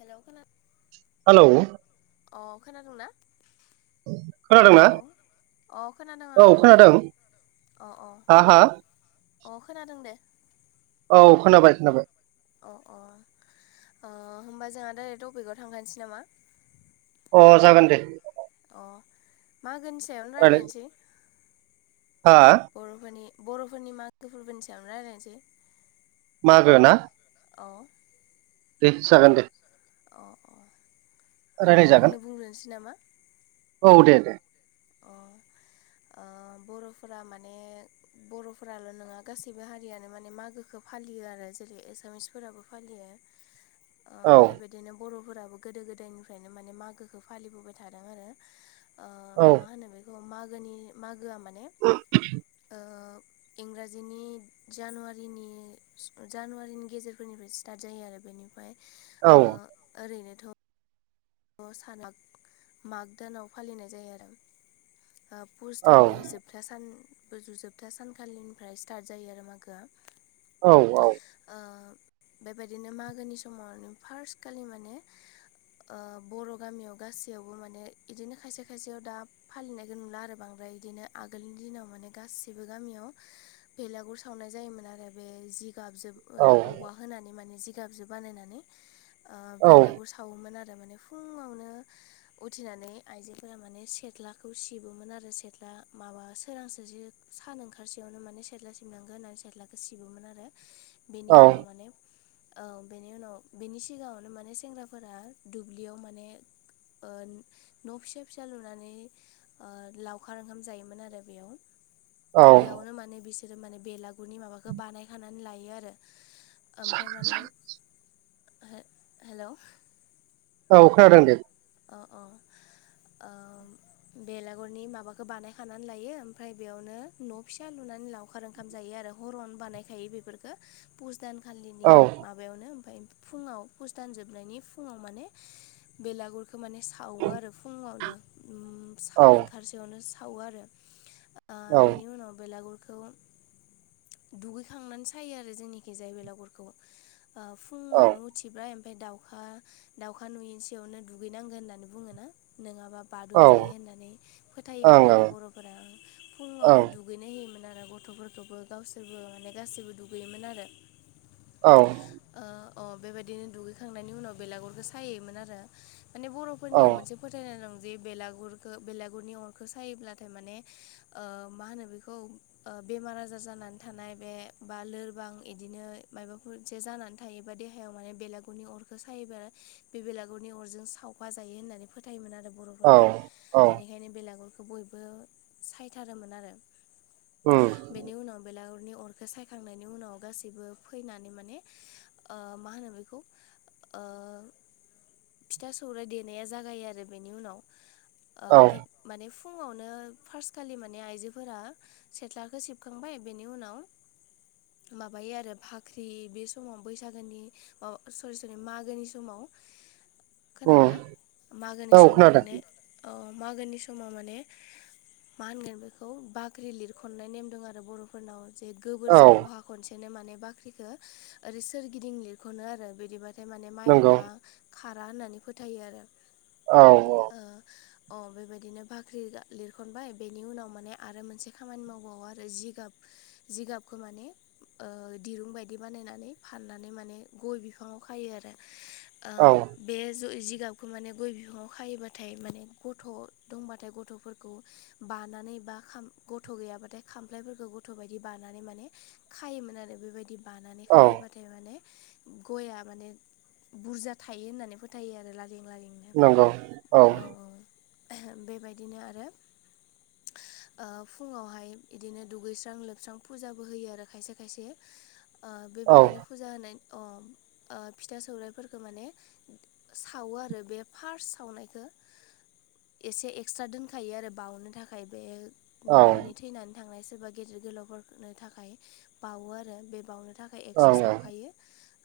Hello खोना hello अ खोनादोंना? खोनादोंना हेलौ अ खोनादों औ आं। नोंलाय? खोनादों अ अ हा हा अ खोनादों दे। औ खोनाबाय खोनाबाय। अ अ ओ होमबा जोंहा डाइरेक टपिकआव थांखानसै नामा? अ जागोन दे। अ मागोनि सायावनो रायलाय रायलायनसै। हा बर'फोरनि बर'फोरनि मागो फोरबोनि सायावनो रायलायनसै। मागो ना? औ दे जागोन दे। अ अ होनबा आंनो रायलायजागोन बुंग्रोनसै नामा? औ दे दे। अ ओ बर'फोरा माने बर'फोराल' नोङा गासैबो हारियानो माने मागोखौ फालियो आरो जेरै एसामिसफोराबो फालियो। आ औ बेबायद दिनो बर'फोराबो गोदो गोदायनिफ्रायनो माने मागोखो फालिबोबाय थादों आरो। ओ मा होनो बेखौ मागोनि मागोआ माने ओ इंराजिनि जानुवारिनि जानुवारिनि गेजेरफोरनिफ्राय स्टार्ट जायो आरो बेनिफाय औ ओ ओरैनोथ' अ सानाग माग दानाव फालिनाय जायो आरो। ओ पुस औ दाननि जोबथा सान गोजौ जोबथा सानखालिनिफ्राय स्टार्ट जायो आरो मागोआ। औ औ। ओ बेबायदिनो मागोनि समाव आरनो फार्स्ट खालि माने ओ बर' गामियाव गासैयावबो माने इदिनो खायसे खायसेयाव दा फालिनायखो नुला आरो बांद्राय इदिनो आगोलनि दिनाव माने गासिबो गामियाव भेलागुर सावनाय जायोमोन आरो बे जि गाबजोब ओ औवा होनानै माने जिगाबजो बानायनानै ओ औ बेलागुर सावोमोन आ दा माने फुङावनो उथिनानै आइजोफोरा माने सेथ्लाखौ सिबोमोन आरो सेथ्ला माबा सोरांसो जि सान ओंखारसेयावनो माने सेथ्ला सिबनांगो होननानै सेथ्लाखो सिबोमोन आरो। बेनि उनाव औ माने औ बेनि उनाव बेनि सिगाङावनो माने सेंग्राफोरा दुब्लियाव माने ओ न' फिसा फिसा लुनानै ओ लावखार ओंखाम जायोमोन आरो बेयाव। औ बियावनो माने बिसोरो माने बेलागुरनि माबाखो बानायखानानै लायो आरो। ओमफ्राय माने हो हेलौ। औ खोनादों दे। अ अ ओम बेलागुरनि माबाखो बानायखानानै लायो ओमफ्राय बेयावनो न' फिसा लुनानै लाव खार ओंखाम जायो आरो हरावनो बानायखायो बेफोरफोरखो पुस दानखालिनि औ माबायावनो ओमफाय फुङाव फुस दान जोबनायनि फुङाव माने बेलागुर खो माने सावो आरो फुङावनो उम औ सान ओंखारसेयावनो सावो आरो। ओ औ बेनि उनाव बेलागुरखौ दुगैखांनानै सायो आरो जोंनिखिजाय बेलागुरखौ ओ औ ओं फुङावनो उथिबाय ओमफफ्राय दाउखा दाउखा नुयैसेयावनो दुगैनांगो होननानै बुङोना नङाबा बादुवा जायो होननानै ओं फोथायोमोन औ आरो बर'फोरा आं फुङावनो औ दु दुगैनो होयोमोन आरो गथ'फोरखौबो गावसोरबो माने गासैबो दुगैयोमोन आरो। औ ओ अ बेबायदिनो दुगैखांनायनि उनाव बेलागुरखौ सायोमोन आरो। माने बर'फोरनियाव मोनसे फोथायनाय दं जे बेलागुरखौ बेलागुरनि अरखौ सायोब्लाथाय माने ओ मा होनो बेखौ ओ बेमार आजार जानानै थानाय बे बा लोरबां बिदिनो मायबाफोर मोनसे जानानै थायोबा देहायाव माने बेलागुरनि अरखौ सायोबा बेला गुरनि अरजों सावफा जायो होननानै फोथायोमोन आरो औ बर'फोरा बेनिखायनो बेलागुरखौ खौ बयबो सायथारोमोन आरो। उम बेनि उनाव बेलागुरनि अरखौ सायखांनायनि उनाव गासैबो फैनानै माने ओ मा होनो बेखौ ओ फिथा सौराइ देनाया जागायो आरो बेनि उनाव ओ औ गि माने फुङावनो फार्स्टखालि माने आइजोफोरा सेथ्लाखौ सिबखांबाय बेनि उनाव माबायो आरो भाख्रि बे समाव बैसागोनि माबा सरि सरि मागोनि समाव उम खोनादोंना मागोनि औ समाव खोनादों माने ओ मागोनि समाव माने मा होनगोन बेखौ बाख्रि लिरखननाय नेम दों आरो बर'फोरनाव जे औ गोबोरजों उहा खनसेनो माने बाख्रिख ओरै सोरगिदिं लिरख'नो आरो बिदिबा माने नंगौ माइनावआ खारा होननानै फोथायो आरो। औ औ ओ अ बेबायदिनो बाख्रि लिरखनबाय बेनि उनाव माने आरो मोनसे खामानि मावबावो आरो जिगाब जिगाबखौ माने ओ दिरुं बायदि बानायनानै फाननानै माने गय बिफाङाव खायो आरो। ओ औ बे जिगाबखौ माने गय बिफाङाव खायोबाथाय माने गथ' दंबाथाय गथ'फोरखौ बानानै बा खाम गथ' गैयाबाथाय खामफ्लायफोरखौ गथ' बायदि बानानै माने खायोमोन आरो बेबायदि बानानै औ खायोबाथाय माने गया माने बुरजा था- थायो होननानै फोथायो आरो लारिं लारिंनो औ औ बेबायदिनो आरो ओ फुङावहाय इदिनो दुगैस्रां लोबस्रां फुजाबो होयो आरो खायसे खायसे। ओ औ बेबायदिनो फुजा होनाय अ ओ फिथा सौरायाइफोरखो माने सावो आरो बे फार्स्ट सावनायखो एसे एक्सट्रा दोनखायो आरो बावनो थाखाय बे औ ओं न'खरनि थैनानै थांनाय सोरबा गेदेर गोलावफोरनो थाखाय बावो आरो बे बावनो थाखाय एक्स्रा ओं सावखायो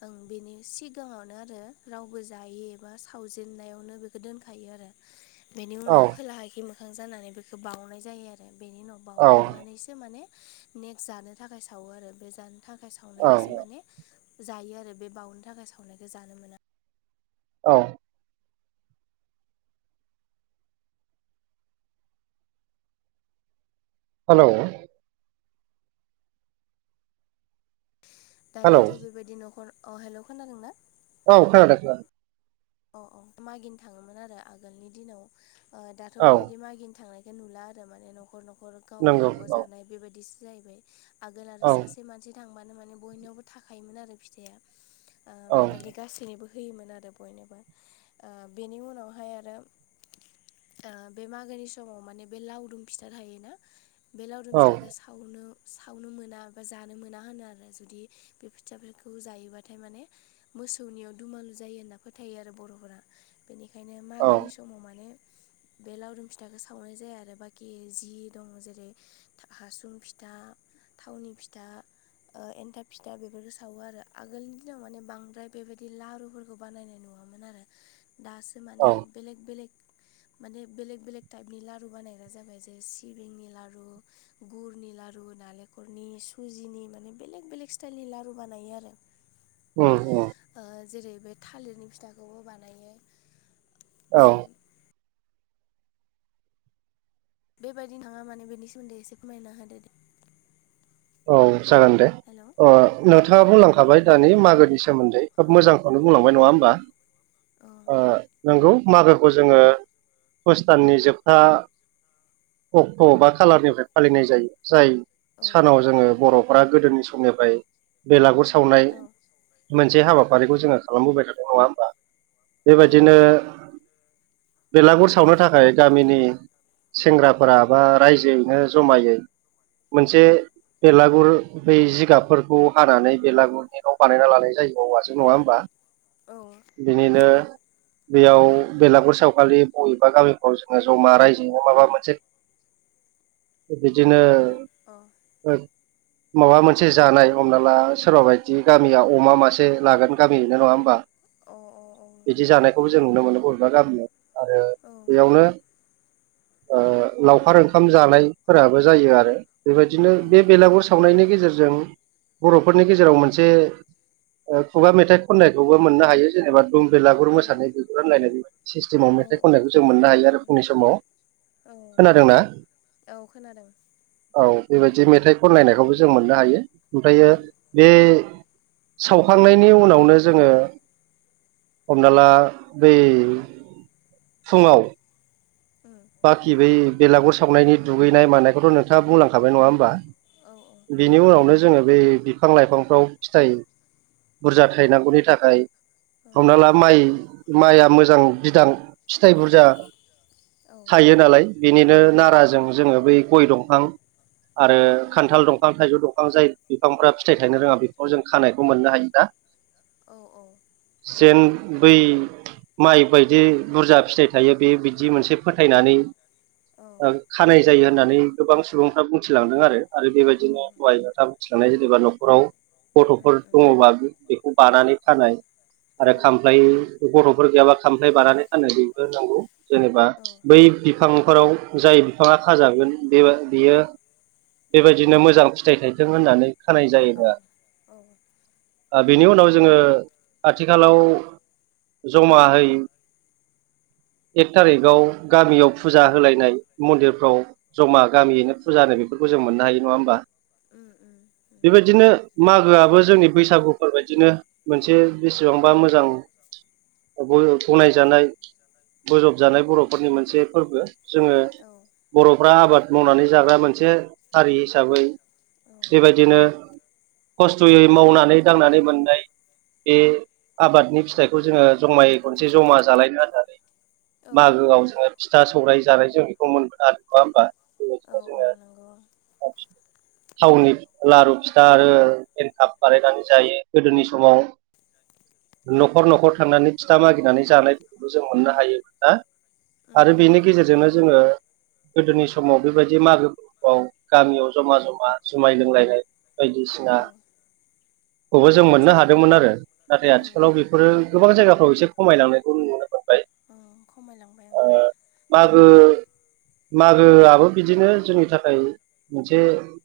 ओं बेनि सिगाङावनो आरो रावबो जायि एबा सावजेननायावनो बेखौ दोनखायो आरो बेनि औ उनाव खोलाहाखै मो- खां जानानै बेखौ बाउनाय जायो आरो बेनि उनाव औ बाउखांनानैसो माने नेक्स्ट जानो थाखाय सावो आरो बे जानो थाखाय ओं सावनायखोसो माने जायो आरो बे बावनो थाखाय सावनायखो जानो मोना। औ हेलौ हेलौ दानियाथ' बेबायदि न'खर अ हेलौ खोनादों ना? औ खेनादों खोनादों। अ अ मागिनो थाङोमोन आरो आगोलनि दिनाव ओ दाथ' औ बेबायदि मागिनो थांनाय बे नुला आरो माने न'खर न'खर गाव नंगौ गावबाागाव औ जानाय बेबायदिसो जाहैबाय। आगोल आरो औ सासे मानसि थांबानो माने बयनियावबो थाखायोमोन आरो फिथाया ओ औ बेबायदि गासैनोबो होयोमोन आरो बयनोबो ओ बेनि उनावहाय आरो ओ बे मागोनि समाव माने बे लावदुम फिथा थायोना बे लावदुम औ फिथाखो सा- सावनो सावनो मोना बा जानो मोना होनो आरोना जुदि बे फोथाफोरखौ जायोबाथाय माने मोसौनियाव दुमालु जायो होनना फोथायो आरो। बर'फोरा बेनिखायनो औ मागोनि समाव माने बे लावदुम फिथाखो सावनाय जाया आरो बाखि जि दं जेरै हासुं फिथा थावनि फिथा ओ एन्थाब फिथा बेफोरखौ सावो आरो आगोलनि दिनाव माने बांद्राय बेबायदि लारुफोरखौ बानायनाय नुवा- मोन आरो दासो औ माने बेलेक बेलेक माने बेलेग बेलेग टाइपनि लारु बानायग्रा जाबाय जे सिबिंनि लारु गुरनि लारु नालेंखरनि सुजिनि माने बेलेग बेलेग स्टाइलनि लारु बानायो आरो। [inaudible] उम उम ओ जेरै बे थालिरनि फिथाखौबो बानायो। औ बेबायदिनो थाङा माने बेनि सोमोन्दै एसे फोरमायना होदो। औ जागोन दे हेलौ अ औ ओ औ नोंथाङा बुंलांखाबाय दानि मागोनि सोमोन्दै खोब मोजांखौनो बुंलांबाय नङा होमबा? अ नोंगौ मागोखौ जोङो पुस दाननि जोबथा अक्ट' बा खालारनिफ्राय फालिनाय जायो जाय औ सानाव औ जोङो बर'फोरा गोदोनि समनिफ्राय बेलागुर सावनाय मोनसे हाबाफारिखौ जोङो खालामबोबाय थादों नङा होमबा औ बेबायदिनो बेलागुर सावनो थाखाय गामिनि सेंग्राफोरा बा रायजोयैनो जमायै औ मोनसे बेलागुर बै जिगाबफोरखौ हानानै बेलागुर नेटआव बानायना लानाय जायोब औवाजों नङा होनोमबा? औ बिनिनो उम बेयाव बेलागुर सावखाालि बबेबा गामिफ्राव जोङो जमा रायजोयैनो माबा मोनसे [inaudible] बिदिनो हेल' अ अ औ माबा मोनसे जानाय हमना ला सोरबा बायदि गामिया अमा मासे लागोन गामियैनो नङा होमबा? अ अ अ बिदि जानायखौबो जों नुनो मोनो बबेबा गामियाव आरो उम बेयावनो लावखार ओंखाम जानायफोराबो जायो आरो बेबायदिनो बे बेलागुर फो सावनायनि गेजेरजों बर'फोरनि गेजेराव मोनसे खुगा मेथाइ खननायखौबो मोननो हायो जेनेबा दुम बेलागुर औ मोसानाय बेफोर नायनानै सिस्टेमाव औ मेथाइ औ खननायखौ जों मोननो खोनादों हायो आरो फुंनि समाव। औ खोनादोंना औ खोनादों औ बेबायदि मेथाइ खनलनायखौबो जों मोननो हायो ओमफ्रायो उम बे सावखांनायनि उनावनो जोङो हमना ला बै फुङाव [inaudible] बाखि बै बेलागुर सावनायनि दुगैनाय मानायखौथ' नोंथाङा बुंलांखाबाय नङा होमबा? औ औ बिनि उनावनो जोङो बे बिफां लाइफांफ्राव फिथाइ बुरजा थायनांगौनि थाखाय औ हमना ला माइ माइआ मोजां बिदां फिथाइ बुरजा औ थायो नालाय बेनिनो औ नाराजों जोङो बै गय दंफां आरो खान्थाल दंफां थाइजौ दंफां जाय बिफांफ्रा फिथाइ थायनो रोङा बेफोराव जों खानायखौ मोननो हायो ना औ औ उम औ जेन बै माइ बायदि बुरजा फिथाइ थायो बे बिदि मोनसे फोथायनानै ओं खानाय जायो होननानै गोबां सुबुंफ्रा बुंथिलांदों आरो आरो बेबायदिनो लवाय थाम फिखांनाय जेनेबा न'खराव गथ'फोर दङबा बेखौ बानानै खानाय आरो खामफ्लाय गथ'फोर गैयाबा खामफ्लाय बानानै फाननाय बेबो नांगौ जेनेबा बै बिफांफोराव जाय बिफाङा खाजागोन बे बियो बेबायदिनो मोजां फिथाइ थायथों होननानै खानाय जायोना ओ बेनि उनाव जोङो आथिखालाव जमा हैै [inaudible] एक उम थारिखाव उम गामियाव फुजा होलायनाय मन्दिरफ्राव जमा गामियैनो फुजानो बेफोरखौ जों मोननो हायो नङा होमबा? उम उम। बेबायदिनो मागोआबो जोंनि बैसागुफोर बायदिनो मोनसे बेसेबांबा मोजां बुंनाय जानाय बोजबजानाय बर'फोरनि मोनसे फोरबो जोङो। बर'फ्रा आबाद मावनानै जाग्रा मोनसे हारि हिसाबै। औ बेबायदिनो खस्थ'यै मावनानै दांनानै मोननाय बे आबादनि फिथाइखौ जोङो जमायै खनसे जमा जालायनो होननानै औ औ मागोआव जोङो फिथा सौराय जानाय जों बेखौ मोनगोन आरो नङा होमबा? बेबायदिनो औ औ जोङो नंगौ। थावनि लारु फिथा आरो एनकाप बानायनानै जायो गोदोनि समाव न'खर न'खर थांनानै फिथा मागिनानै जानायफोरखौबो जों मोननो हायोमोन ना। उम आरो उम बेनि गेजेरजोंनो जोङो। गोदोनि समाव बेबायदि मागोआव गामियाव जमा जमा जुमाय लोंलायनाय। औ बायदिसिनाखौबो औ जों मोननो जायो हादोंमोन आरो नाथाय औ आथिखालाव बे गोबां जायगाफ्राव एसे खमायलांनायखौ नुनो मोनबाय खमायलांबाय औ। ओ मागो मागोआबो बिदिनो जोंनि थाखाय मोनसे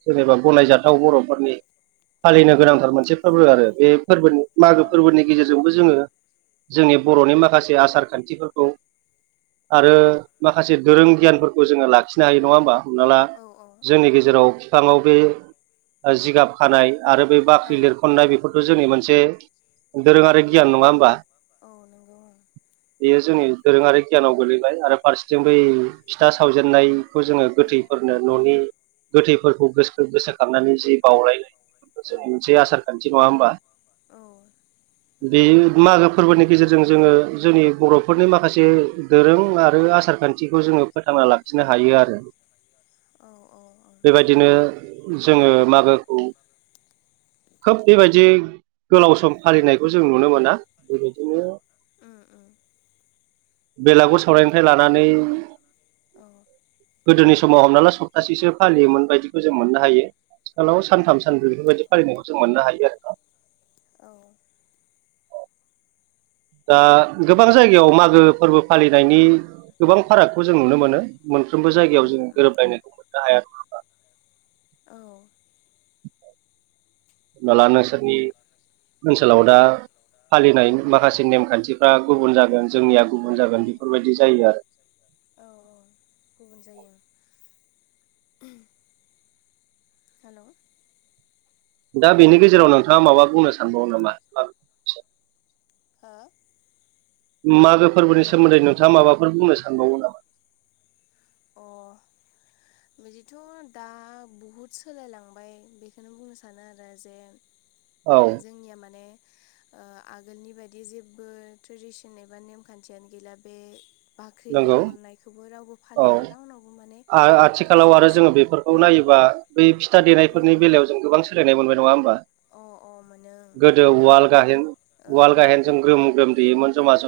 जेनेबा गनायजाथाव बर'फोरनि आं फालिनो गोनांथार मोनसे फोरबो आरो बे फोरबो औ मागो फोरबोनि गेजेरजों। जोंबो जोङो जोंनि बर'नि माखासे आसार खान्थिफोरखौ। औ आरो माखासे दोरों गियानफोरखौ जोङो लाखिनो हायो नङा होमबा? हमना ला औ जोंनि औ गेजेराव बिफाङाव बे जिगाब खानाय आरो बे। औ बाख्रि लिरख'नाय बेफोरथ' जोंनि मोनसे दोरोङारि गियान नङा होमबा? औ नंगौ। बेयो जोंनि दोरोङारि गियानाव गोलैबाय आरो औ फारसेथिं बै फिथा सावजेननायखौ जोङो गोथैफोरनो न'नि। गोथैफोरखौ गो गोसोखांनानै जि बावलायनाय औ सै आसार खान्थि नङा होमबा? औ बे उम मागो फोरबोनि गेजेरजों जोङो जोंनि बर'फोरनि माखासे दोरों आरो आसार खान्थिखौ जोङो फोथांना लाखिनो हायो आरो। औ औ औ। बेबायदिनो नंगौ जोङो मागोखौ खोब बेबायदि गोलाव सम फालिनायखौ जों नुनो मोना। बेबायदिनो उम उम बेलागुर सावनायनिफ्राय लानानै औ गोदोनि समाव हमना ला सप्तासेसो फालियोमोन बायदिखौ जों मोननो हायो। आथिखालाव उम सानथाम सानब्रै बेफोरबायदि फालिनायखौ जों मोननो हायो आरोना। औ दा गोबां जायगायाव मागो फोरबो फालिनायनि गोबां फारागखौ जों नुनो मोनो। मोनफ्रोमबो उम जायगायाव जोङो उम गोरोबलायनायखौ मोननो हाया। औ हमना ला नोंसोरनि ओनसोलाव दा फालिनाय माखासे नेमखान्थिफ्रा गुबुन जागोन जोंनिया गुबुन जागोन औ बेफोरबायदि जायो आरो। औ औ गुबुन जायो। हेलौ दा बेनि गेजेराव नोंथाङा माबा बुंनो सानबावो नामा? हो माबे फोरबोनि सोमोन्दै नोंथाङा माबाफोर बुंनो सानबावो नामा? अ बिदिथ' दा बहुद सोलायलांबाय बेखौनो बुंनो सानो आरो जे औ जोंनिया माने आगोलनि बायदि जेबो ट्रेडिसन एबा नेमखान्थियानो गैला। बे बाख्रि नंगौ लिरखननायखौबो रावबो औ फालिला रावनावबो माने खायसे आथिखालाव आरो खायसे जोङो बेफोरखौ अ नायोबा बै फिथा ओं देनायफोरनि बेलायाव जों गोबां सोलायनाय मोनबाय नङा होमबा? अ अ मोनो गोदो दाना उवाल गाहेन उवाल ओं गाहेनजों ग्रोम ग्रोम दैेयोमोन जमा जों